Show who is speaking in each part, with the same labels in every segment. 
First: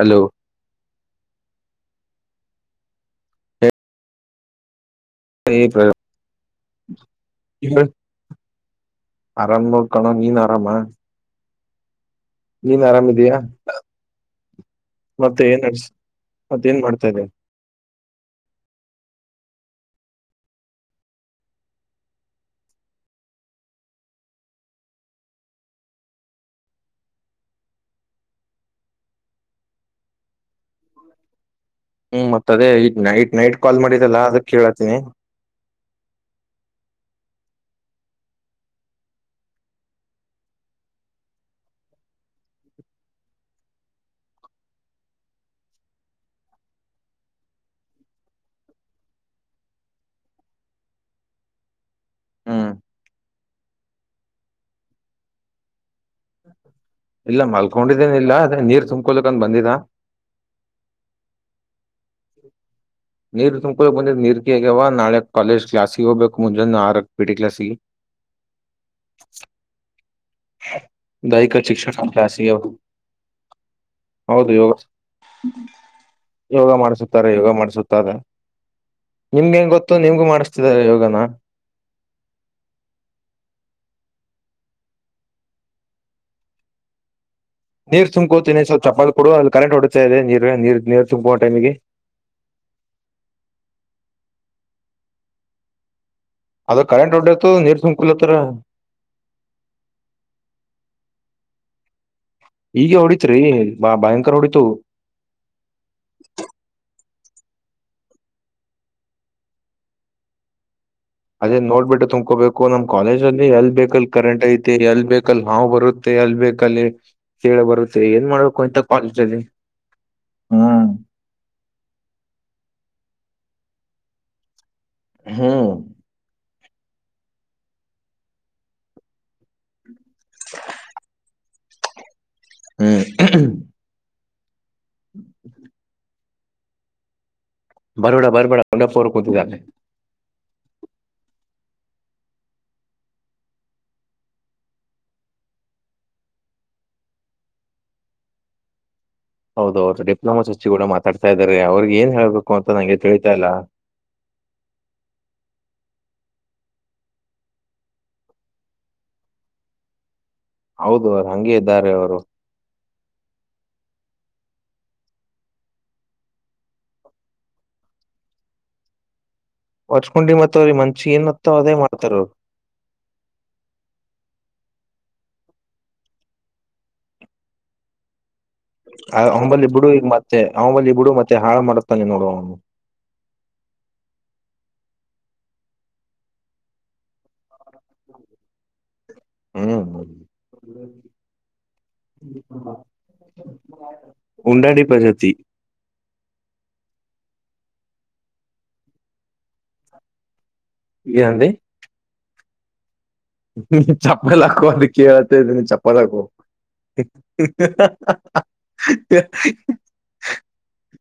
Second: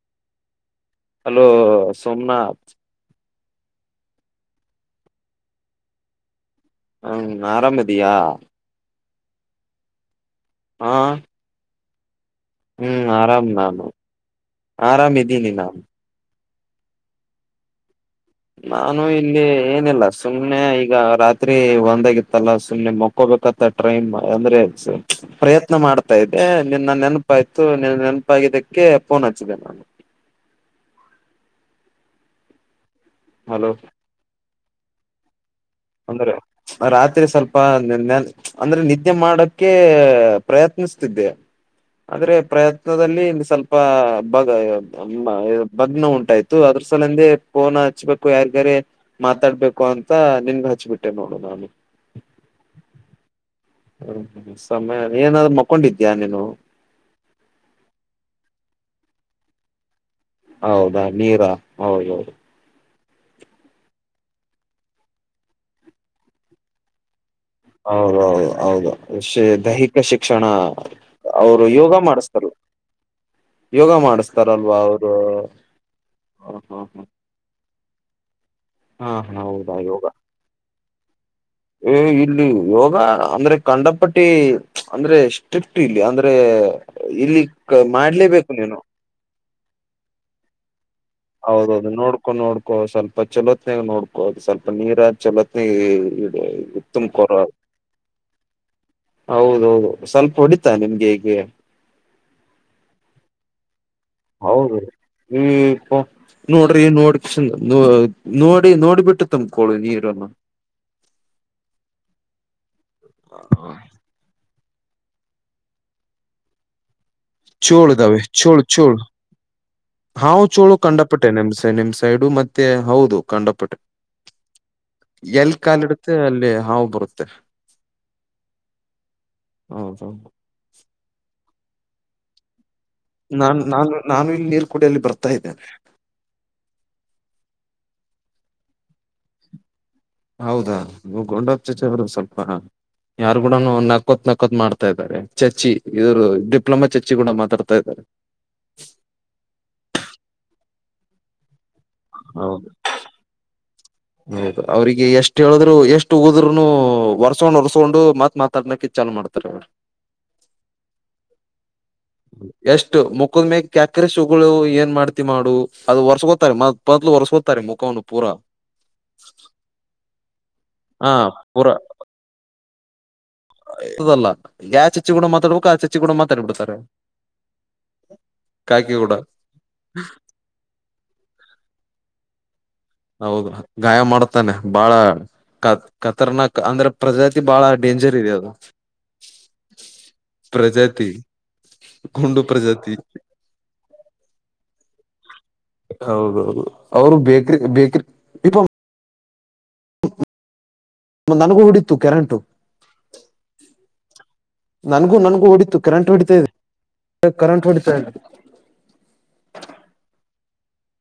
Speaker 1: Hello
Speaker 2: hello Somnath
Speaker 1: ಸ [unintelligible]
Speaker 2: ಹ್ಮ್ ನೀನ್ ಆರಾಮದಿಯಾ.
Speaker 1: ಅರಾಮೋ ಕಣೋ ನೀನು ಆರಾಮ
Speaker 2: ಹಾ
Speaker 1: ನೀನ್
Speaker 2: ಹ್ಮ್
Speaker 1: ಆರಾಮಿದಿಯಾ
Speaker 2: ಆರಾಮ್ ನಾನು
Speaker 1: ಮತ್ತೆ
Speaker 2: ಆರಾಮಿದ್ದೀನಿ
Speaker 1: ಏನ್
Speaker 2: ನಾನು
Speaker 1: ಮತ್ತೆ ಏನ್ ಮಾಡ್ತಾ ಇದ್ದೀಯಾ.
Speaker 2: ನಾನು ಇಲ್ಲಿ ಏನಿಲ್ಲ ಸುಮ್ಮ್ನೆ ಈಗ ರಾತ್ರಿ ಒಂದಾಗಿತ್ತಲ್ಲ ಸುಮ್ಮನೆ ಮಕ್ ಕಲ್ಕತ್ತಾ ಟ್ರೈನ್ ಅಂದ್ರೆ ತ್ ಪ್ರಯತ್ನ ಮಾಡ್ತಾ ಇದ್ದೆ ನಿನ್ ನನ್ನ ನೆನಪಾಯ್ತು ನಿನ್ನ ನೆನಪಾಗಿದ್ದಕ್ಕೆ ಪೋನ್ ಹಚ್ಚಿದೆ ನಾನು
Speaker 1: ಹ್ಮ್ ಮತ್ತೆ ಅದೇ ಈಗ ನೈಟ್ ನೈಟ್
Speaker 2: ಹಲೋ
Speaker 1: ಕಾಲ್ ಮಾಡಿದ್ದಲ್ಲಾ ಅದ ಕೇಳತೀನಿ
Speaker 2: ಅಂದ್ರೆ ರಾತ್ರಿ ಸ್ವಲ್ಪ ನೆನ್ ಅಂದ್ರೆ ನಿದ್ದೆ ಮಾಡಕ್ಕೆ ಪ್ರಯತ್ನಿಸ್ತಿದ್ದೆ. ಆದ್ರೆ ಪ್ರಯತ್ನದಲ್ಲಿ ಇಂದು ಸ್ವಲ್ಪ ಬಾಗ- ಭಗ್ನ ಉಂಟಾಯ್ತು ಅದ್ರ ಸಲ ಎಂದೆ ಪೋನ್ ಹಚ್ಬೇಕು ಯಾರ್ಗಾರೆ ಮಾತಾಡ್ಬೇಕು ಅಂತ ನಿನಗೆ ಹಚ್ಬಿಟ್ಟೆ ನೋಡು ನಾನು
Speaker 1: ಹ್ಮ್
Speaker 2: ಹ್ಮ್ ಹ್ಮ್ ಸಮಯ ಏನಾದ್ರು ಮಕ್ಕೊಂಡಿದ್ಯಾ ನೀನು
Speaker 1: ಇಲ್ಲ ಮಲ್ಕೊಂಡಿದ್ದೇನಿಲ್ಲಲ್ಲ ಅದೆ ನೀರ್ ತುಂಬಕೊಳಕ ಅಂತ ಬಂದಿದ
Speaker 2: ಹೌದಾ ನೀರಾ ಹೌದೌದು
Speaker 1: ನೀರ್ ತುಂಬಕೊಬೇಕ ಬಂದಿ ನೀರ್ ಹಗ್ಯಾವ ನಾಳೆ ಕಾಲೇಜ್ಲಾಸಿಗೆ ಹೋಗ್ಬೇಕ ಮುಂಜಾನೆ ಆರ ಪಿಟಿ ಕ್ಲಾ
Speaker 2: ಹೌದೌದು ಹೌದು ಅ ದೈಹಿಕ ಶಿಕ್ಷಣ
Speaker 1: ದೈಹಿಕ
Speaker 2: ಅವರು ಯೋಗ
Speaker 1: ಶಿಕ್ಷಣ
Speaker 2: ಮಾಡಸ್ಥಾರೆ
Speaker 1: ಕ್ಲಾಸಿಗೆ
Speaker 2: ಯೋಗ
Speaker 1: ಹೌದು ಯೋಗ
Speaker 2: ಮಾಡಿಸತಾರಲ್ವಾ ಅವರು ಹ
Speaker 1: ಯೋಗ
Speaker 2: ಹ
Speaker 1: ಮಾಡ್ಸುತ್ತಾರೆ ಯೋಗ ಮಾಡ್ಸುತ್ತ
Speaker 2: ಹಾ
Speaker 1: ನಿಮ್ಗೆ ಹೆಂಗ
Speaker 2: ಹೌದಾ
Speaker 1: ಗೊತ್ತು
Speaker 2: ಯೋಗ
Speaker 1: ನಿಮ್ಗು ಮಾಡಿಸ್ತಿದ್ದಾರೆ ಯೋಗನ
Speaker 2: ಇಲ್ಲಿ ಯೋಗ ಅಂದ್ರೆ ಕಂಡಪಟ್ಟಿ ಅಂದ್ರೆ ಸ್ಟ್ರಿಕ್ಟ್ ಇಲ್ಲಿ ಅಂದ್ರೆ ಇಲ್ಲಿ ಕ-
Speaker 1: ನೀರ್
Speaker 2: ಮಾಡ್ಲೇಬೇಕು
Speaker 1: ತುಂಬಕೋತೀನ
Speaker 2: ನೀನು
Speaker 1: ಸ್ವಲ್ಪ ಚಪಾ ಕೊಡು ಅದು ಕರೆಂಟ್ ಹೊಡತಾ ಇದೆ ನೀರ್ ನೀರ್ ನೀ
Speaker 2: ಹೌದೌದು ನೋಡ್ಕೊ ನೋಡ್ಕೋ ಸ್ವಲ್ಪ ಚಲೋತ್ನಾಗ ನೋಡ್ಕೋದು ಸ್ವಲ್ಪ ನೀರ ಚಲೋತ್ನ
Speaker 1: ಅದು ಕರೆಂಟ್ ಒಟ್ಟೋಯ್ತು ನೀರ್ ತುಂಕಲಿಟ್ರೆ
Speaker 2: ಹೌದೌದು ಸೊಂಪು ಹೊಡಿತಾ ನಿಮ್ಗೆ ಹಗೆ
Speaker 1: ಹೀಗೆ ಹೊಡೀತಿರೀ ಭ
Speaker 2: ಹೌದು ಈ ನೋಡ್ರಿ ನೋಡ್ ಚಂದ ನೋಡಿ ನೋಡಿ ಬಿಟ್ಟು ತುಮ್ ಕೊಲ್ಲಿ ನೀರನ್ನು
Speaker 1: ಅದೇ ನೋಡ್ಬಿಟ್ಟು ತುಂಬ್ಕೋಬೇಕು ನಮ್
Speaker 2: ಆ,
Speaker 1: ಕಾಲೇಜ್ಲ್ಲಿ ಎಲ್ ಬೇಕಲ್ಲಿ ಕರೆಂಟ್ ಐತಿ ಎಲ್ಲಿ ಬೇಕ ಬಲ್ ನಾವ್ ಬರುತ್ತೆ ಅಲ್ ಬೇಕಲ್ಲಿ- ಕೇಳ
Speaker 2: ಚೋಳು
Speaker 1: ಬರುತ್ತೆ
Speaker 2: ಇದಾವೆ
Speaker 1: ಏನ್
Speaker 2: ಚೋಳು
Speaker 1: ಮಾಡ್ಬೇಕು ಇಂತ
Speaker 2: ಚೋಳು
Speaker 1: ಕಾಲಜಲ್ಲಿ ಹ್ಮ
Speaker 2: ಟ್ಟೆ ನಿಮ್ಸೈ ನಿಮ್ ಸೈಡು ಮತ್ತೆ ಹೌದು ಕಂಡಪಟ್ಟೆ ಎಲ್
Speaker 1: ಹ್ಮ್
Speaker 2: ಕಾಲಡ್ ಮತ್ತೆ ಅಲ್ಲಿ ಹಾವು ಬರುತ್ತೆ ಹ ಹ
Speaker 1: [inaudible]
Speaker 2: ನಾನ್ ನಾನು ನಾನು ಇಲ್ಲಿ ನೀರು ಕೂಡ ಅಲ್ಲಿ ಬರ್ತಾ ಇದ್ದೇನೆ
Speaker 1: ಬರಬೇಡ ಬರ್ಬೇಡ ಒಡಪೋರ್ ಕೂತಿದ್ದಾನೆ
Speaker 2: ಹೌದಾ ನೀ ಗೋಡಪ್ಪ ಚಚೆವರು ಸ್ವಲ್ಪ ಯಾರು ಕೂಡ ನಕ್ಕೋತ್ ನಕ್ಕೋತ್ ಮಾಡ್ತಾ ಇದ್ದಾರೆ ಚರ್ಚಿ ಇವ್ರು ಡಿಪ್ಲೊಮಾ ಚರ್ಚಿ ಕೂಡ ಮಾತಾಡ್ತಾ ಇದ್ದಾರೆ
Speaker 1: ಹೌದು ಹೌದು ಡಿಪ್ಲೊಮಾ ಸಚಿ ಕೂಡ ಮಾತಾಡ್ತಾ ಇದ್ದಾರೆ ಅವ್ರಿ ಏನ್ಳ್ಬೇಕು
Speaker 2: ಹೌದು
Speaker 1: ಅಂತ ನಂಗೆ ತಿಳಿತಾ ಇಲ್ಲ
Speaker 2: ಹೌದು ಅವ್ರಿಗೆ ಎಷ್ಟ್ ಹೇಳಿದ್ರು ಎಷ್ಟು ಉದ್ನು ಒರ್ಸಕೊಂಡ್ ಒರ್ಸ್ಕೊಂಡು ಮತ್ ಮಾತ್ರ ತರ್ಣಕ್ಕೆ ಚನ್ನ ಮಾಡತಾರೆ ಅವರು
Speaker 1: ಹೌದು ಅವರು ಹಂಗೆ ಇದ್ದಾರೆ ಅವರು
Speaker 2: ಎಷ್ಟು ಮುಕ್ಕದ ಮೇಗ್ ಕ್ಯಾಕ್ರ ಸುಗಳು ಏನ್ ಮಾಡ್ತಿ ಮಾಡು ಅದು ವರ್ಸ ಗೊತ್ತಾರೆ ಮ ಪಪ್ಪದಲು ಒರೆಸೋತಾರೆ ಮುಖವನ್ನು ಪೂರ
Speaker 1: ಒರ್ಚ್ಕೊಂಡಿ ಮತ್ ಅವ್ರರಿ ಮಂಚಿ
Speaker 2: ಹಾ
Speaker 1: ಏನತ್ತ ಅದೇ
Speaker 2: ಪೂರಾ
Speaker 1: ಮಾಡ್ತಾರ ಅವರು
Speaker 2: ಇದಲ್ಲ ಯಾ ಚಚ್ಚಿ ಕೂಡ ಮಾತಾಡ್ಬೇಕು ಆ ಚಚ್ಚಿ ಕೂಡ ಮಾತಾಡಿಬಿಡ್ತಾರ [inaudible]
Speaker 1: ಆ ಅವಂಬಲ್ಲಿ ಬಿಡು ಈ ಮತ್ತೆ ಅವಂಬಲ್ಲಿ ಬಿಡು ಮತ್ತೆ ಹಾಳು ಮಾಡುತ್ತಾನೆ ನೋಡು ಅವನು
Speaker 2: ಹ ಗಾಯ ಮಾಡ್ತಾನೆ ಬಾಳ ಕತ್ ಕತರ್ನಾಕ್ ಅಂದ್ರೆ ಪ್ರಜಾತಿ ಬಾಳ ಡೇಂಜರ್ ಇದೆ ಅದು
Speaker 1: ಹ್ಮ್
Speaker 2: ಪ್ರಜಾತಿ ಕುಂಡು ಪ್ರಜಾತಿ
Speaker 1: ಉಂಡಾಡಿ ಪಜಾತಿ
Speaker 2: ಹೌದೌದು ಅವರು ಬೇಕ್ರಿ ಬೇಕ್ರಿ ಇ
Speaker 1: ಏನಂದೆ
Speaker 2: ನನಗು ಹೊಡಿತೂ ಕೆರೆಂಟು
Speaker 1: ಚಪ್ಪಪ್ಪಲ್ಲಾಕೋ ಅದ
Speaker 2: ನನ್ಗೂ
Speaker 1: ಕೇಳವತ
Speaker 2: ನನ್ಗೂ ಹೊಡಿತು
Speaker 1: ಚಪ್ಪಲ್
Speaker 2: ಕರೆಂಟ್
Speaker 1: ಹಾಕೋ
Speaker 2: ಹೊಡಿತಾ ಇದೆ ಕರೆಂಟ್ ಹೊಡಿತಾ ಇದೆ
Speaker 1: ಹಾ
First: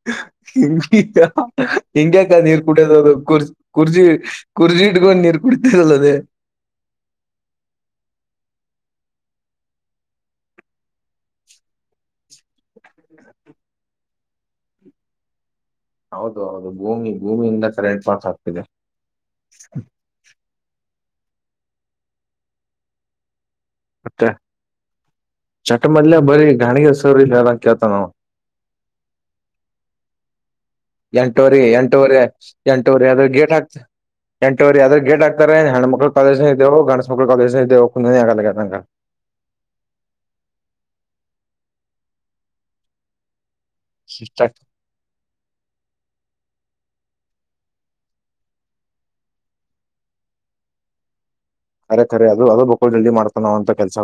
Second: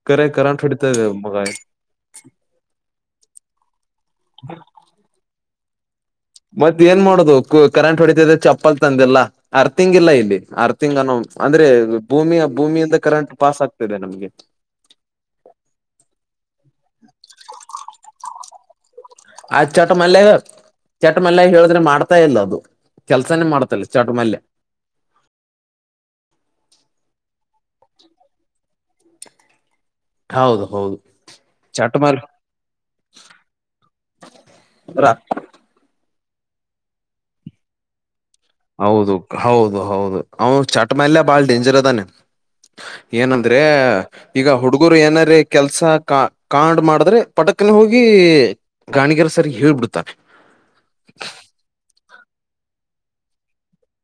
Speaker 2: ಕರೆ ಕರೆಂಟ್ ಹೊಡಿತಾ
Speaker 1: ಸಿಷ್
Speaker 2: ಇದೆ ಮಗ
Speaker 1: [inaudible] ಹಿಂಗಕ ನೀರ್ ಕುಡಿಯದ ಕುರ್ಜಿ ಕುರ್ಜಿ ಕುರ್ಜಿ ಇಡ್ಕೊಂಡು ನೀರ್ ಕುಡತದಲ್ಲ ಅದೇ.
Speaker 2: ಮತ್ತ ಏನ್ ಮಾಡೋುದು ಕರೆಂಟ್ ಹೊಡಿತದ ಚಪ್ಪಲ್ ತಂದೆಲ್ಲ. ಅರ್ಥಿಂಗ್ ಇಲ್ಲ ಇಲ್ಲಿ ಅರ್ಥಿಂಗ್ ಅನ್ನೋ ಅಂದ್ರೆ ಭೂಮಿಯ ಭೂಮಿಯಿಂದ ಕರೆಂಟ್ ಪಾಸ್ ಆಗ್ತದೆ. ನಮ್ಗೆ.
Speaker 1: ಹೌದು ಹೌದು ಭೂಮಿ ಭೂಮಿಯಿಂದ ಕೈಟ್ ಪಾಸ್ ಆಗ್ತಿದೆ.
Speaker 2: ಆ ಚಟ ಮಲ್ಯಾಗ ಚಟ ಮಲ್ಯಾಗ ಹೇಳಿದ್ರೆ ಮಾಡ್ತಾ ಇಲ್ಲ ಅದು ಕೆಲ್ಸನೇ ಮಾಡ್ತಲ್ಲ. ಚಟ ಮಲ್ಯ
Speaker 1: ಮತ್ತೆ ಚಟ ಮದಲೆ ಬರಿ ಗಾಾಣಿಗೆ ಸರಿರ ಕತನಾ.
Speaker 2: ಹೌದು ಹೌ.
Speaker 1: ಎಂಟೂವರಿ ಎಂಟವರಿ ಎಂಟೂವರಿ ಅದ್ರ ಗೇಟ್ ಹಾಕ್ತ ಎಂಟೂರಿ ಅದ್ರ ಗೇಟ್ ಹಾಕ್. ಹೆಣ್ಣ್ಮಕ್ಕು ಕಾಲೇಜನದೆ ಗಣಸುಕ್ಕ ಕಾಲಜ ಇದದೆವು ಕುಲನೆ ಆಗೋಲ್ದಗ್ಯದ.
Speaker 2: ಹೌದು ಹೌದು ಹೌದು ಅವನು ಚಟ್ ಮಲ್ಯ ಬಾಳ ಡೇಂಜರ್ ಅದಾನೆ. ಏನಂದ್ರೆ ಈಗ ಹುಡು. ಹಗರು ಏನಾರ ಕೆಲ್ಸ ಕಾ ಕಾಂಡ್ ಮಾಡಿದ್ರೆ ಪಟಕ್ನ ಹೋಗಿ. ಗಾಣಿಗರ ಸರಿ ಹೇಳ್ಬಿಡ್ತಾರೆ.
Speaker 1: ಅರೆಖರೆ ಅದು ಅದ ಬಕ್ಕೋಲ್ಲ್ಲಿ ಮಾಡ್ತಾನ ಅಂತ ಕೆಲಸ.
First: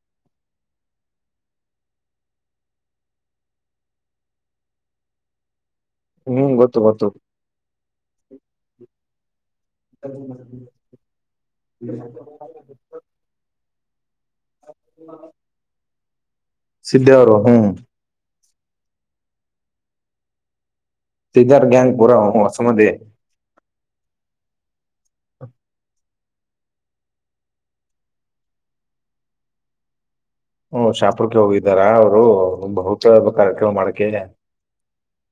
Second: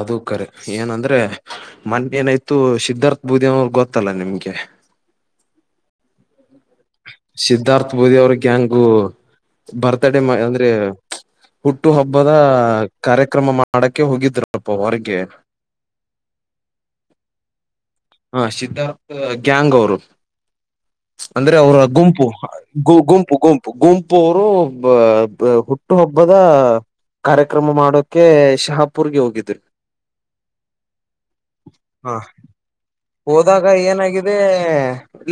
Speaker 2: ಅದು ಕರೆ ಏನಂದ್ರೆ. ಮೊೆ ಏನಾಯ್ತು ಸಿದ್ಧಾರ್ಥ ಬೂದಿ ಅವ್ರ ಗೊತ್ತಲ್ಲಾ ನಿಮ್ಗೆ.
Speaker 1: ನಿಮ್ ಗೊತ್ತು ಗೊತ.
Speaker 2: ಸಿದ್ಧಾರ್ಥ ಬೋದಿ ಅವ್ರಿಗೆ ಗ್ಯಾಂಗು ಬರ್ತಡೇ ಅಂದ್ರೆ. ಹುಟ್ಟು ಹಬ್ಬದ ಕಾರ್ಯಕ್ರಮ ಮಾಡಕ್ಕೆ ಹೋಗಿದ್ರಪ್ಪ ಹೊರಗೆ.
Speaker 1: ಸಿದ್ದ ಅವರು ಹ್ಮ.
Speaker 2: ಹಾ ಸಿದ್ಧಾರ್ಥ್ ಗ್ಯಾಂಗ್ ಅವರು. ಅಂದ್ರೆ
Speaker 1: ಸಿದ್ದಾರ್
Speaker 2: ಅವರ
Speaker 1: ಗ್ಯಾಂಗ್ ಪೂರ
Speaker 2: ಗುಂಪು
Speaker 1: ಹೊಸಮದಿ
Speaker 2: ಗುಂ. ಗುಂಪು ಗುಂಪು ಅವರು ಹುಟ್ಟುಹಬ್ಬದ. ಕಾರ್ಯಕ್ರಮ ಮಾಡೋಕೆ ಶಹಾಪುರ್ಗೆ ಹೋಗಿದ್್ರಿ.
Speaker 1: ಹ್ಮ ಶಾಪುರ್ಕ್ಕೆ ಹೋಗಿದ್ದಾರ
Speaker 2: ಹಾ
Speaker 1: ಅವರು ಬಹ.
Speaker 2: ಹೋದಾಗ ಏನಾಗಿದೆ.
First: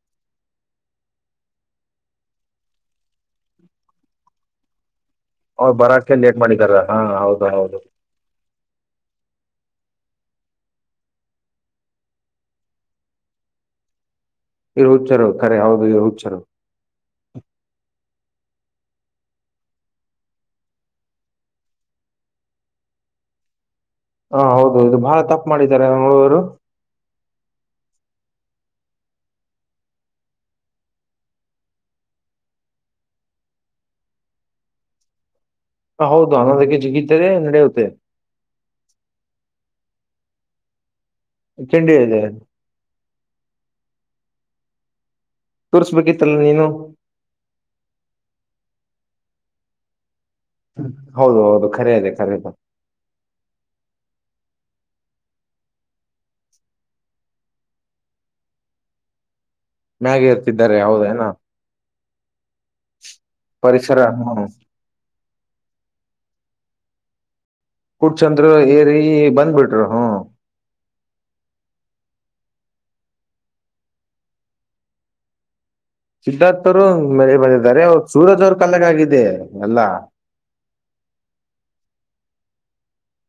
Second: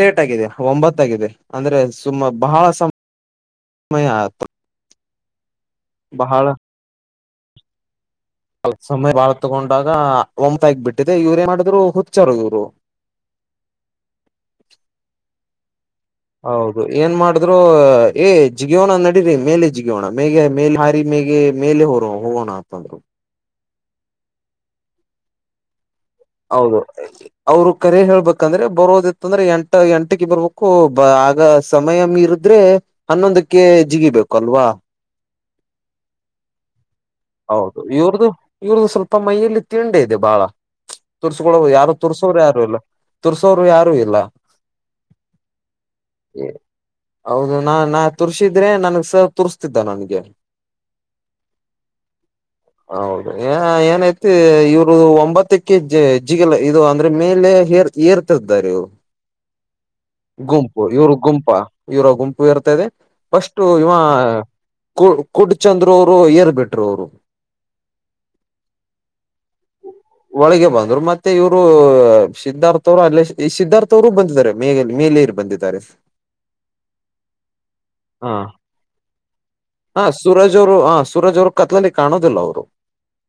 Speaker 2: ಲೇಟ್ ಆಗಿದೆ ಒಂಬತ್ತಾಗಿದೆ ಅಂದ್ರೆ ಸುಮ್ಮ ಬಹಳ ಸಮ ಸಮಯ.
Speaker 1: ಅವ್ರು ಬರಕ್ಕೆ ಲೇಟ್
Speaker 2: ಬಹಳ
Speaker 1: ಮಾಡಿದಾರ ಹಾ ಹೌದು ಹೌದು.
Speaker 2: ಅಲ್ಪ ಸಮಯ ಬಾಳ ತಗೊಂಡಾಗ ಒಂ್ಾಯಗ ಬಿಟ್ಟಿದೆ ಇವ್್ರೇಏ ಮಾಡಿದ್ರು ಹುಚ್ಚಾರ ಇವ್ರು.
Speaker 1: ಇರ್ ಹು್ರು ಕರೆ ಹೌದು ಇ ಹುಚರು.
Speaker 2: ಹೌದು ಏನ್ ಮಾಡ್ರು ಏ ಜಿಗಿಯೋಣ ನಡರಿ ಮೇಲೆ ಜಿಗಿಯೋಣ ಮೇಗೆ ಮೇ ಹಾರಿ ಮೇಗೆ. ಮೇಲೆ ಹೊರ ಹೋಗೋಣ ಅಂತಂದ್ರು.
Speaker 1: ಹ ಹೌದೌದು ಬಹಳ ತಪ್ಪ ಮಾಡಿದ್ದಾರೆ ಆವ್.
Speaker 2: ಹೌದು. ಅವರು ಕರೆ ಹೇಳ್ಬೇಕಂದ್ರೆ ಬರೋದಿತ್ತ ಅಂದ್ರೆ ಎಂಟ ಎಂಟಕ ಬರ್ಬೇಕು ಬ ಆಗ ಸಮಯ ಮೀ. ಆದ್ರೆ ಹನ್ನೊಂದಕ್ಕೆ ಜಿಗಿಬೇಕೇಕು ಅಲ್ವಾ.
Speaker 1: ಹ ಹೌದು ಅನ್ನೋದಕ್ಕೆ ಜಿಗ.
Speaker 2: ಹೌದು ಇವ್ರ್ದು ಇವ್ರ್ದು ಸ್ವಲ್ಪ ಮೈಯಲ್ಲಿ ತಿಂಡಿ ಇದೆ ಬಾಳ. ತುರ್ಸಕರು ಯಾರು
Speaker 1: ತಿಂಡಿ ಇದೆ
Speaker 2: ತುರ್ಸೋರು ಯಾರು ಇಲ್ಲ ತುರ್ಸೋರು ಯಾರು ಇಲ್ಲ.
Speaker 1: ತೋರ್ಸ್್ಬೇಕಿತ್ತಲ್ಲ ನೀನು.
Speaker 2: ಹೌದು ನಾ ನಾ ತುರ್ಸಿದ್ರೆ ನನ್ಸ ತುರಿಸ್ತಿದ್ದ ನನ್ಗೆ.
Speaker 1: ಹೌದು ಹೌದು ಕರೆಯಾದ ಕರೆ ಯಾದೆ.
Speaker 2: ಹೌದು ಏನಐತಿ ಇವರು ಒಂಬತ್ತಕ್ಕೆ ಜ ಜಿಗಲ ಇದು ಅಂದ್ರೆ ಮೇಲೆ. ಏರ್ತಾರೆ
Speaker 1: ಮ್ಯಾಗೆ ಇರ್ತಿದ್ದಾರೆ
Speaker 2: ಗುಂಪು ಇವ್ರ
Speaker 1: ಹೌದೇನೋ
Speaker 2: ಗುಂಪಾ. ಇವರ ಗುಂಪು ಇರ್ತದೆ ಪಸ್ಟು ಇಂವ.
Speaker 1: ಪರಿಸರ ಹ್ಮ
Speaker 2: ಕು ಕುಡ್ ಚಂದ್ರು ಅವ್ರು ಏರ್ ಬಿಟ್ರು ಅವ್ರು.
Speaker 1: ಕುಡ್ ಚಂದ್ರು ಏರಿ ಬಂದ್ಬಿಟ್ರು ಹು.
Speaker 2: ಒಳಗೆ ಬಂದ್ರು ಮತ್ತೆ ಇವ್ರು ಸಿದ್ಧಾರ್ಥ ಅವ್ರು ಅಲ್ಲೇ ಸಿ ಈ ಸಿದ್ಧಾರ್ಥ ಅವ್ರು ಬಂದಿದ್ದಾರೆ ಮೇ ಮೇಲೇರ್ ಬಂದಿದ. ತಾರಿಸ್.
Speaker 1: ಸಿದ್ಧಾರ್ಥರು ಮೇ ಬಂದಿದ್ದಾರೆ ಅವ್ರ ಸೂರಜ್ ಅವ್ರು ಕಾಲಾಗಾಗಿದೆ ಎಲ್ಲಾ.
Speaker 2: ಹ ಸೂರಜ್ ಅವ್ರ. ಹ ಸೂರಜ್ ಅವ್ರು ಕತ್ಲಲ್ಲಿ ಕಾಣೋದಿಲ್ಲ ಅವ್ರು.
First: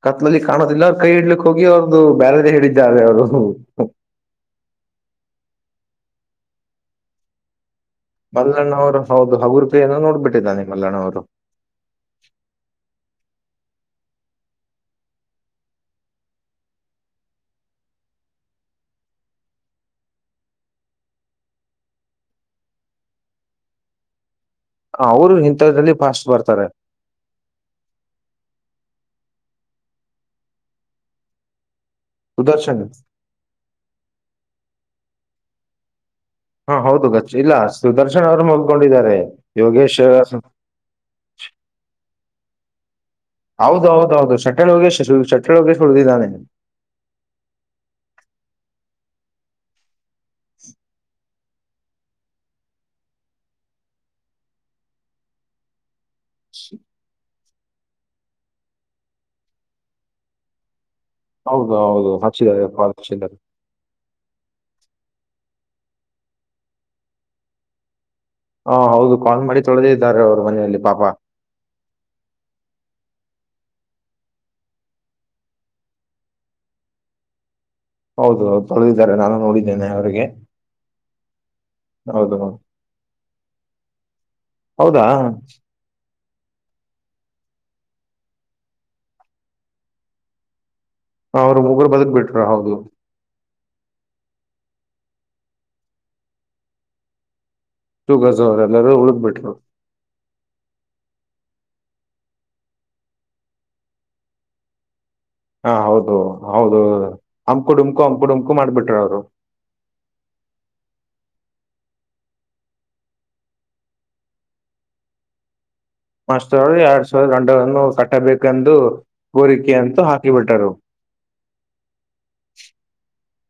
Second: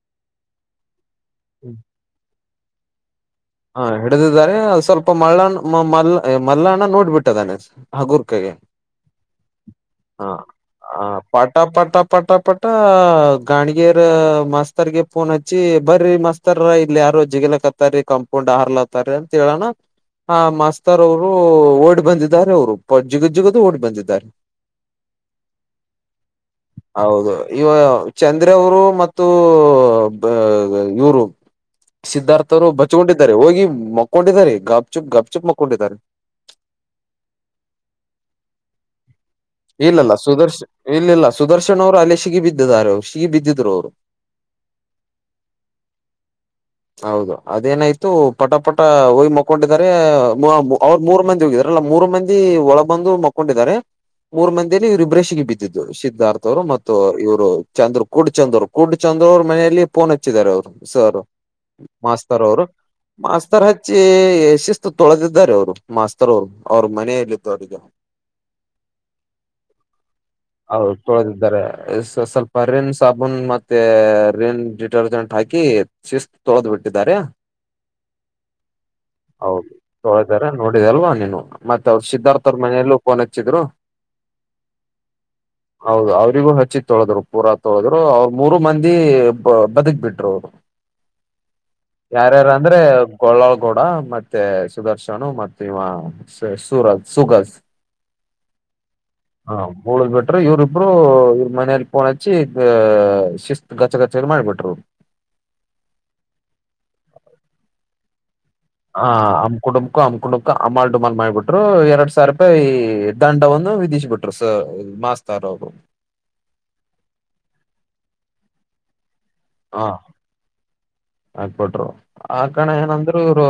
Speaker 1: ಕತ್ಲಲ್ಲಿ ಕಾಣೋದಿಲ್ಲ ಕೈ ಹಿಡ್ಲಿಕ್ ಹೋಗಿ ಅವ್ರ್ದು ಬ್ಯರೆದೇ ಹಿಡಿದ್ದಾರೆ ಅವ್ರು.
Speaker 2: ಹ ಹಿಡಿದಿದ್ದಾರೆ ಸ್ವಲ್ಪ ಮಲ್ಲಣ ಮಲ್ಲ ಮಲ್ಲಣ್ಣ ನೋಡ್ಬಿಟ್ಟದಾನೆ ಹಾಗು ಕೈಗೆ
Speaker 1: ಮಲ್ಲಣ್ಣ ಅವರು ಹೌದು ಹಗುರ್ ಕೈಯನ್ನು
Speaker 2: ಹ
Speaker 1: ನೋಡ್ಬಿಟ್ಟಿದ್ದಾನೆ
Speaker 2: ಹ
Speaker 1: ಮಲ್ಲಣ್ಣ ಅವರು
Speaker 2: ಪಾಟ ಪಾಟ ಪಾಟ ಪಟ್. ತ್ತ ಗಾಣಗೇರ ಮಾಸ್ತರ್ ಗೆ ಫೋನ್ ಹಚ್ಚಿ ಬರ್ರೀ ಮಾಸ್ತರ್ ಇಲ್ಲಿ ಯಾರೋ ಜಿಗಲ್ಯ ಕತ್. ತರಿ ಕಾಂಪೌಂಡ್ ಹಾರಲತಾರ್ ಅಂತ ಹೇಳಣ. ಆ ಮಾಸ್ತರ್ ಅವ್ರು ಓಡ್ ಬಂದಿದ್ದಾರೆ ಅವ್ರು ಪ ಜಿಗಜ್ಜಿಗದು ಓಡ್ ಬಂದಿದ್ದಾರೆ.
Speaker 1: ಹ ಅವ್ರು ಇಂತದ್ರಲ್ಲಿ ಫಾಸ್ಟ್ ಬರ್ತಾರೆ.
Speaker 2: ಹೌದು ಇವ. ಚಂದ್ರವರು ಮತ್ತು ಬ ಇವ್ರು. ಸಿದ್ಧಾರ್ಥ ಅವ್ರು
Speaker 1: ಸುದರ್ಶನ್
Speaker 2: ಬಚ್ಕೊಂಡಿದ್ದಾರೆ ಹೋಗಿ ಮಕ್ಕೊಂಡಿದ್ದಾರೆ ಗಪ್ ಚುಪ್ ಗಪ್ಚುಪ್ ಮಕ್ಕೊಂಡಿದ್ದಾರೆ.
Speaker 1: ಹಾ ಹೌದು ಗಚ್ ಇಲ್ಲ ಸುದರ್ಶನ್ ಅವ್ರು ಮಕ್ಕೊಂಡಿದ್ದಾರೆ.
Speaker 2: ಇಲ್ಲಲ್ಲ ಸುದರ್ಶನ್ ಇಲ್ಲಿಲ್ಲ ಸುದರ್ಶನ್ ಅವ್ರು ಅಲ್ಲೇ ಸಿಗಿ ಬಿದ್ದಿದ್ದಾರೆ ಅವ್ರು ಸಿಗಿ ಬಿದ್ದಿದ್ರು
Speaker 1: ಹೌದು
Speaker 2: ಅವ್ರು.
Speaker 1: ಹೌದು [unintelligible] ಹೇಳ್ ಹೋಗಿ [unintelligible] ಉಳದಿದಾನೆ.
Speaker 2: ಹೌದು ಅದೇನಾಯ್ತು ಪಟ ಪಟ ಹೋಗಿ ಮಕೊಂಡಿದಿದ್ದಾರೆ ಮ ಅವ್ರು ಮೂರ್ ಮಂದಿ ಹೋಗಿದಾರಲ್ಲ ಮೂರು ಮಂದಿ. ದಿ ಒಳ ಬಂದು ಮಕ್ಕೊಂಡಿದ್ದಾರೆ ಮೂರ್ ಮಂದಿಯಲ್ಲಿ ಇವ್ರ ಇಬ್ಬ್ರೇ ಸಿಗಿ ಬಿದ್ದಿದ್ದು ಸಿದ್ಧಾರ್ಥ. ತೌರು ಮತ್ತೊ ಅ ಇವ್ರು ಚಂದ್ರು ಕೂಡ್ ಚಂದ್ರು ಕೂರ್ಡ್ ಚಂದ್ರ್ ಅವ್ರ ಮನೆಯಲ್ಲಿ ಫೋನ್ ಹಚ್ಚಿದ್ದಾರೆ ಅವ್ರು ಸರ್.
Speaker 1: ಹೌದ ಹೌದು ಹಚ್ಚಿದ್ದಾರೆ ಪಾ ಹಚ್ಚಿದ್ದಾರೆ.
Speaker 2: ತರ ಹಚ್ಚಿ ಶಿಸ್ತು ತೊಳೆದಿದ್ದಾರೆ ಅವ್ರು ಮಾಸ್ತರ್ ಅವ್ರು ಅವ್ರ ಮನೆಯಲ್ಲಿದ್ದೋರಿಗ್.
Speaker 1: ಹಾ ಹೌದು ಕಾಲ್ ಮಾಡಿ ತೊಳಿದಿದ್ದಾರೆ ಅವ್ರು.
Speaker 2: ಹೌದು ತೋಳಿ ದಾರೆ ಇದ ಸ್ವಲ್ಪ ರಿನ್ ಸಾಬೂನ್ ಮತ್ತೆ ರಿನ್ ಡಿಟರ್ಜೆಂಟ್ ಹಾಕಿ ಶಿಸ್ತ ತೋಳದಬಿಟ್ಟಿದಾರೆ.
Speaker 1: ಹೌದು ಹೌದು, ತೊಳೆದಿದ್ದಾರೆ ನಾನು
Speaker 2: ಹೌದು
Speaker 1: ನೋಡಿದ್ದೇನೆ ಅವರಿಗೆ
Speaker 2: ತೊಳದಾರೆ ನೋಡಿದಲ್ವಾ ನೀನು ಮತ್ತ ಅವ್ರ
Speaker 1: ಹೌದು
Speaker 2: ಸಿದ್ಧಾರ್ಥ
Speaker 1: ಹೌದು.
Speaker 2: ಅವ್ರ ಮನೆಯಲ್ಲೂ ಫೋನ್ ಹಚ್ಚಿದ್ರು.
Speaker 1: ಹೌದಾ.
Speaker 2: ಹೌದು ಅವ್ರಿಗೂ ಹಚ್ಚಿ ತೊಳದ್ರು ಪೂರಾ ತೊಳದ್ರು ಅವ್ರ ಮೂರು ಮಂದಿ ಬ ಬದುಕ್ ಬಿಟ್ರು ಅವ್ರು.
Speaker 1: ಅವ್ರರು ಮುಗೊರು ಬದುಕ್ ಬಿಟ್ರು ಹೌದು.
Speaker 2: ಕೊಳ್ಳಳ್ಗೌಡ ಮತ್ತೆ ಸುದರ್ಶನು ಮತ್ತ ಇವ ಸೂರಜ ಸುಗಜ.
Speaker 1: ಸುಗಜ್ ಅವ್ರ ಎಲ್ಲಾರೂ ಉಳದ ಬಿಟ್ರು.
Speaker 2: ಉಳದ ಬಿಟ್ರು ಇವ್ರ ಇಬ್ರು ಇವ್ರ ಮನೇಲ ಪೋನ್ ಹಚ್ಚಿ ಇದ್ದ ಶಿಸ್ತ್ ಗಚ್ಚಗಚ್ಚ ಮಾಡಿಬಿಟ್ರು.
Speaker 1: ಹ ಹೌದು ಹೌದು ಅಂಕು ಡುಮ್ಕು ಅಂಕುಡುಮಕು.
Speaker 2: ಹಾ ಕುಟಂಬಕ ಅಮ್ ಕುಂಡುಕ ಅಮಾಲ್ ಡಮಾಲ್ ಮಾಡಿಬಿಟ್ರು ಎರಡ್ ಸಾವ್ರ ರೂಪಾಯಿ ಈ ದಂಡವನ್ನು ವಿಧಿಸಿ ಬಿಟ್ರು ಸ ಮಾಸ್ತಾರ ಅವ್ರು.
Speaker 1: ಮಾಸ್ಟರ್ರು ಎರಡ್ ಸಾವಿರ ದಂಡವನ್ನು ಕಟ್ಟಬೇಕಂದು ಕೋರಿಕೆ ಅಂತೂ ಹಾಕಿಬಿಟ್ಟರು.
Speaker 2: ಹಾಕ್ಬಟ್ರು. ಆ ಕಣ ಏನಂದ್ರು ಇವ್ರು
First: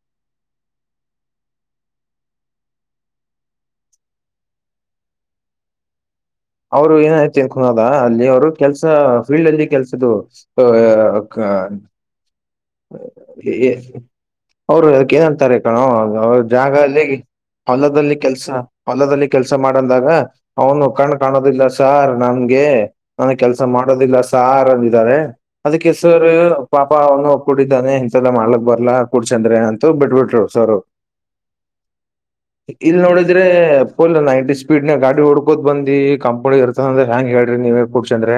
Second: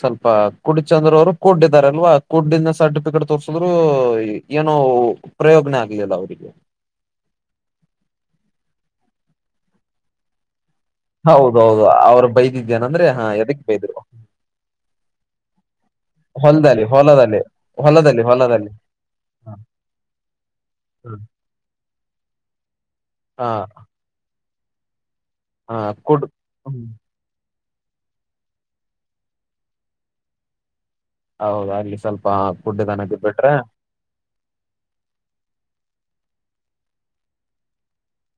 Speaker 2: ಸ್ವಲ್ಪ ಕುಡಿಚಂದ್ರ ಅವರು ಕೂಡ್ಡಿದಾರಲ್ವಾ. ಕುಡ್ಿಂದ ಸರ್ಟಿಫಿಕೇಟ್ ತೋರ್ಸಿದ್ರು ಏನೋ ಪ್ರಯೋಗನ ಆಗಿದಿಲ್ಲ ಅವರಿಗೆ.
Speaker 1: ಅವರು ಏನಾಯತಿ ಕುನೋದ ಅಲ್ಲಿ ಅವರು ಕೆಲ್ಸ ಫೀಲ್ಡ್ ಅಲ್ಲಿ ಕೆಲ್ಸದು ಆ.
Speaker 2: ಹೌದೌದು ಅವ್ರರು ಬೈದಿದ್ಯನ ಅಂದ್ರೆ ಹ ಎದಕ್ ಬೈದ್ರು.
Speaker 1: ಅವ್ರು ಅಕ್ ಏನಂತಾರೆ ಕಣೋ ಅವ್ರ
Speaker 2: ಹೊಲದಲ್ಲಿ
Speaker 1: ಜಾಗಲ್ಲಿ
Speaker 2: ಹೊಲದಲ್ಲಿ
Speaker 1: ಹೊಲದಲ್ಲಿ ಕೆಲ್ಸ.
Speaker 2: ಹೊಲದಲ್ಲಿ
Speaker 1: ಹೊಲ್ಲದಲ್ಲಿ
Speaker 2: ಹ
Speaker 1: ಕೆಲಸ ಮಾಡಂದಾಗ ಅವನು ಕಣು ಕಾಣೋದಿಲ್ಲ ಸಾರ್ ನನ್ಗೆ ನನ
Speaker 2: ಹ
Speaker 1: ಕೆಲಸ ಮಾಡೋದಿಲ್ಲ. ಸಾರ್ ಅಂದಿದ್ದಾರೆ
Speaker 2: ಹ
Speaker 1: ಅದಕ್ಕೆ
Speaker 2: ಕುಡ್
Speaker 1: ಸರ್
Speaker 2: ಹ್ಮ್.
Speaker 1: ಪಾಪ ಅವ್ನು. ಕುೂಡಿದ್ದಾನೆ ಇಂತೆಲ್ಲ ಮಾಡ್ಲಕ್ ಬರ್ಲಾ ಕುೂಡ್ ಚಂದ್ರೆ ಅಂತೂ ಬಿಟ್ಬಿಟ್ರು ಸರು.
Speaker 2: ಹೌದ್ ಅಲ್ಲಿ ಸ್ವಲ್ಪ ಕೂಡ್ ಇದನಾಗ ಅಂತ್ ಬಿಟ್ರೆ.
Speaker 1: ಹ ನೈಂಟಿ ಸ್ಪೀಡ್ ನ ಗಾಡಿ ಹೊುಡ್ಕೋದ ಬಂದಿ ಕಂಪನಿ ಇರ್ತದೆ ಅ್ರ ಹೆಂಗ ಹೇಳಿ ನೀವ ಕ ಕುಡ್ಸಂದ್ರೆ.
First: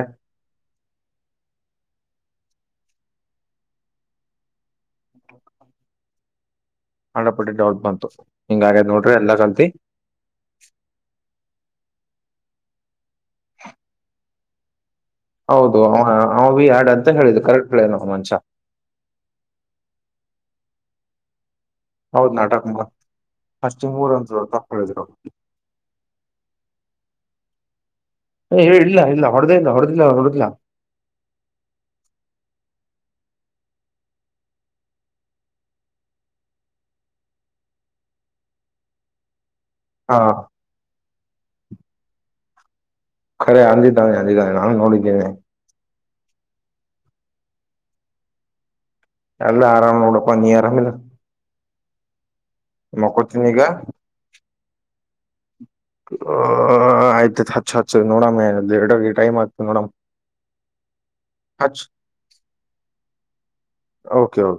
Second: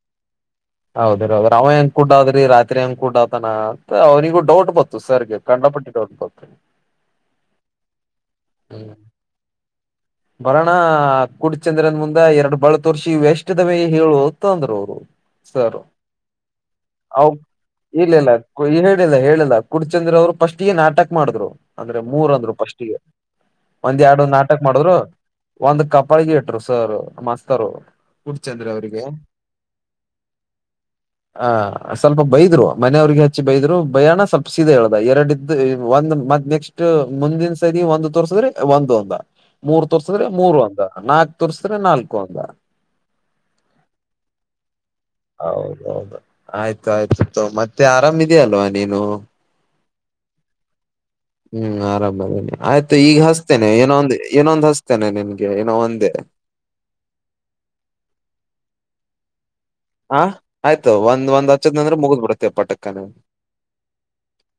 Speaker 2: ಹೌದ ಹೌದ್ರ ಅವೆ ಹೆಂಗ ಕುೂಡ್ ಅದ್ರಿ ರಾತ್ರಿ ಹಂಗ ಕುೂಡ್ತಾನ ಅಂತ ಅವನಿಗೂ ಡೌಟ್ ಬತ್ತು ಸರ್ಗೆ. ಕಂಡಪಟ್ಟಿಟ್ಟ ಒಂ.
Speaker 1: ಹಂಡ್ರೆಡ್ ಪರ್ಸೆಟ್ ಡೌಟ್ ಬಂತು ಹಿಂಗ ಆಗ ನೋ್ರ ಎಲ್ಲ ಕಲ್ತಿ.
Speaker 2: ಹ ಬರೋಣ ಗುಡ್ ಚಂದ್ರದ ಮುಂದೆ ಎರಡ್ ಬಳತ್ ವರ್ಷಿ ಎಷ್ಟದ ಮ ಹೇಳುವ ತಂದ್ರ ಅವ್ರು. ಸರ್
Speaker 1: ಹೌದು ಅವ ಬಿ ಆಡ್ ಅಂತ
Speaker 2: ಅವ
Speaker 1: ಹೇಳಿದ್ದು ಕರೆಕ್ಟ್ ಪ್ಲೇನ್ ಅವ್
Speaker 2: ಇಲ್ಲ
Speaker 1: ಮ.
Speaker 2: ಇಲ್ಲ ಹೇಳಿಲ್ಲ ಹೇಳಿಲ್ಲ ಕುಡ್ಚಂದ್ರ ಅವ್ರು ಫಸ್ಟ್ಗ ನಾಟಕ ಮಾಡಿದ್ರು ಅಂದ್ರೆ ಮೂರ್
Speaker 1: ಹೌದ್
Speaker 2: ಅಂದ್ರು
Speaker 1: ನಾಟಕ ಮಾಡ
Speaker 2: ಫಸ್ಟ್ಿಗೆ.
Speaker 1: ಫಸ್ಟ್
Speaker 2: ಒಂದ್
Speaker 1: ಮೂರ್
Speaker 2: ಎರಡು
Speaker 1: ಅಂತ
Speaker 2: ನಾಟಕ
Speaker 1: ತಪ್ಪ
Speaker 2: ಮಾಡಿದ್ರು
Speaker 1: ಹೇಳಿದ್ರು
Speaker 2: ಒಂದ್ ಕಪಳಗಿ ಇಟ್ರು ಸರ್ ಮಸ್ತರು.
Speaker 1: ಹೇಳ ಇಲ್ಲ ಹೊಡೆದೇ ಇಲ್ಲ ಹೊಡೆದಿಲ್ಲ ಅವ ಹೊಡೆದಿಲ್ಲ.
Speaker 2: ಹ ಸ್ವಲ್ಪ ಬೈದ್ರು ಮನೆಯವ್ರಿಗೆ ಹಚ್ಚಿ ಬೈದ್ರು ಬಯಾಣ ಸ್ವಪ ಸೀದಾ ಹೇಳ್ದ ಎರಡ್. ಒಂದ್ ಮ ನೆಕ್ಸ್ಟ್ ಮುಂದಿನ ಸರಿ ಒಂದು. ತೋರ್ಸಿದ್ರೆ ಒಂದ ಒಂದ ಮೂರ್
Speaker 1: ಹಾ
Speaker 2: ತೋರ್ಸಿದ್ರೆ ಮೂರ್ ಒಂದ ನಾಲ್ಕು ತೋರ್ಸ್ರೆ ನಾಲ್ಕು ಒಂದ.
Speaker 1: ರೆ ಅಂದಿದ್ದಾನೆ ಅಂದಿದ್ದಾನೆ ನಾನು ನೋಡಿದ್ದೇನೆ.
Speaker 2: ಹೌದೌದು ಆಯ್ತು ಆಯ್ತು ಮತ್ತೆ ಆರಾಮಿದೆಯಲ್ವಾ ನೀನು.
Speaker 1: ಎಲ್ಲ ಆರಾಮಡ ಪ ನೀಿ ಆರಾಮಿಲ್ಲ.
Speaker 2: ಹ್ಮ್ ಆರಾಮದೇನೆ ಆಯ್ತು ಈಗ ಹಸ್ತೇನೆ ಏನೋಂದು ಏನೊಂದ್ ಹಸ್ತೇನೆ ನಿನ್ಗೆ ಏನೋ ಒಂದ.
Speaker 1: ಆ ಆಯ್ತತ್ ಹಚ್ ಹಚ್ಚ ನೋಡಮ ಎರಡ ಟೈಮ್ ಆಗ್ತ ನೋಡಮ್.
Speaker 2: ಹ ಆಯ್ತು ಒಂದ್ ಒಂದ್ ಹಚ್ಚದ್
Speaker 1: ಹಚ್
Speaker 2: ಅಂದ್ರೆ ಮುಗ್ದ್ ಬಿಡ್ತ್ತೆ ಪಾಕ್ಕನ.
Speaker 1: Okay okay.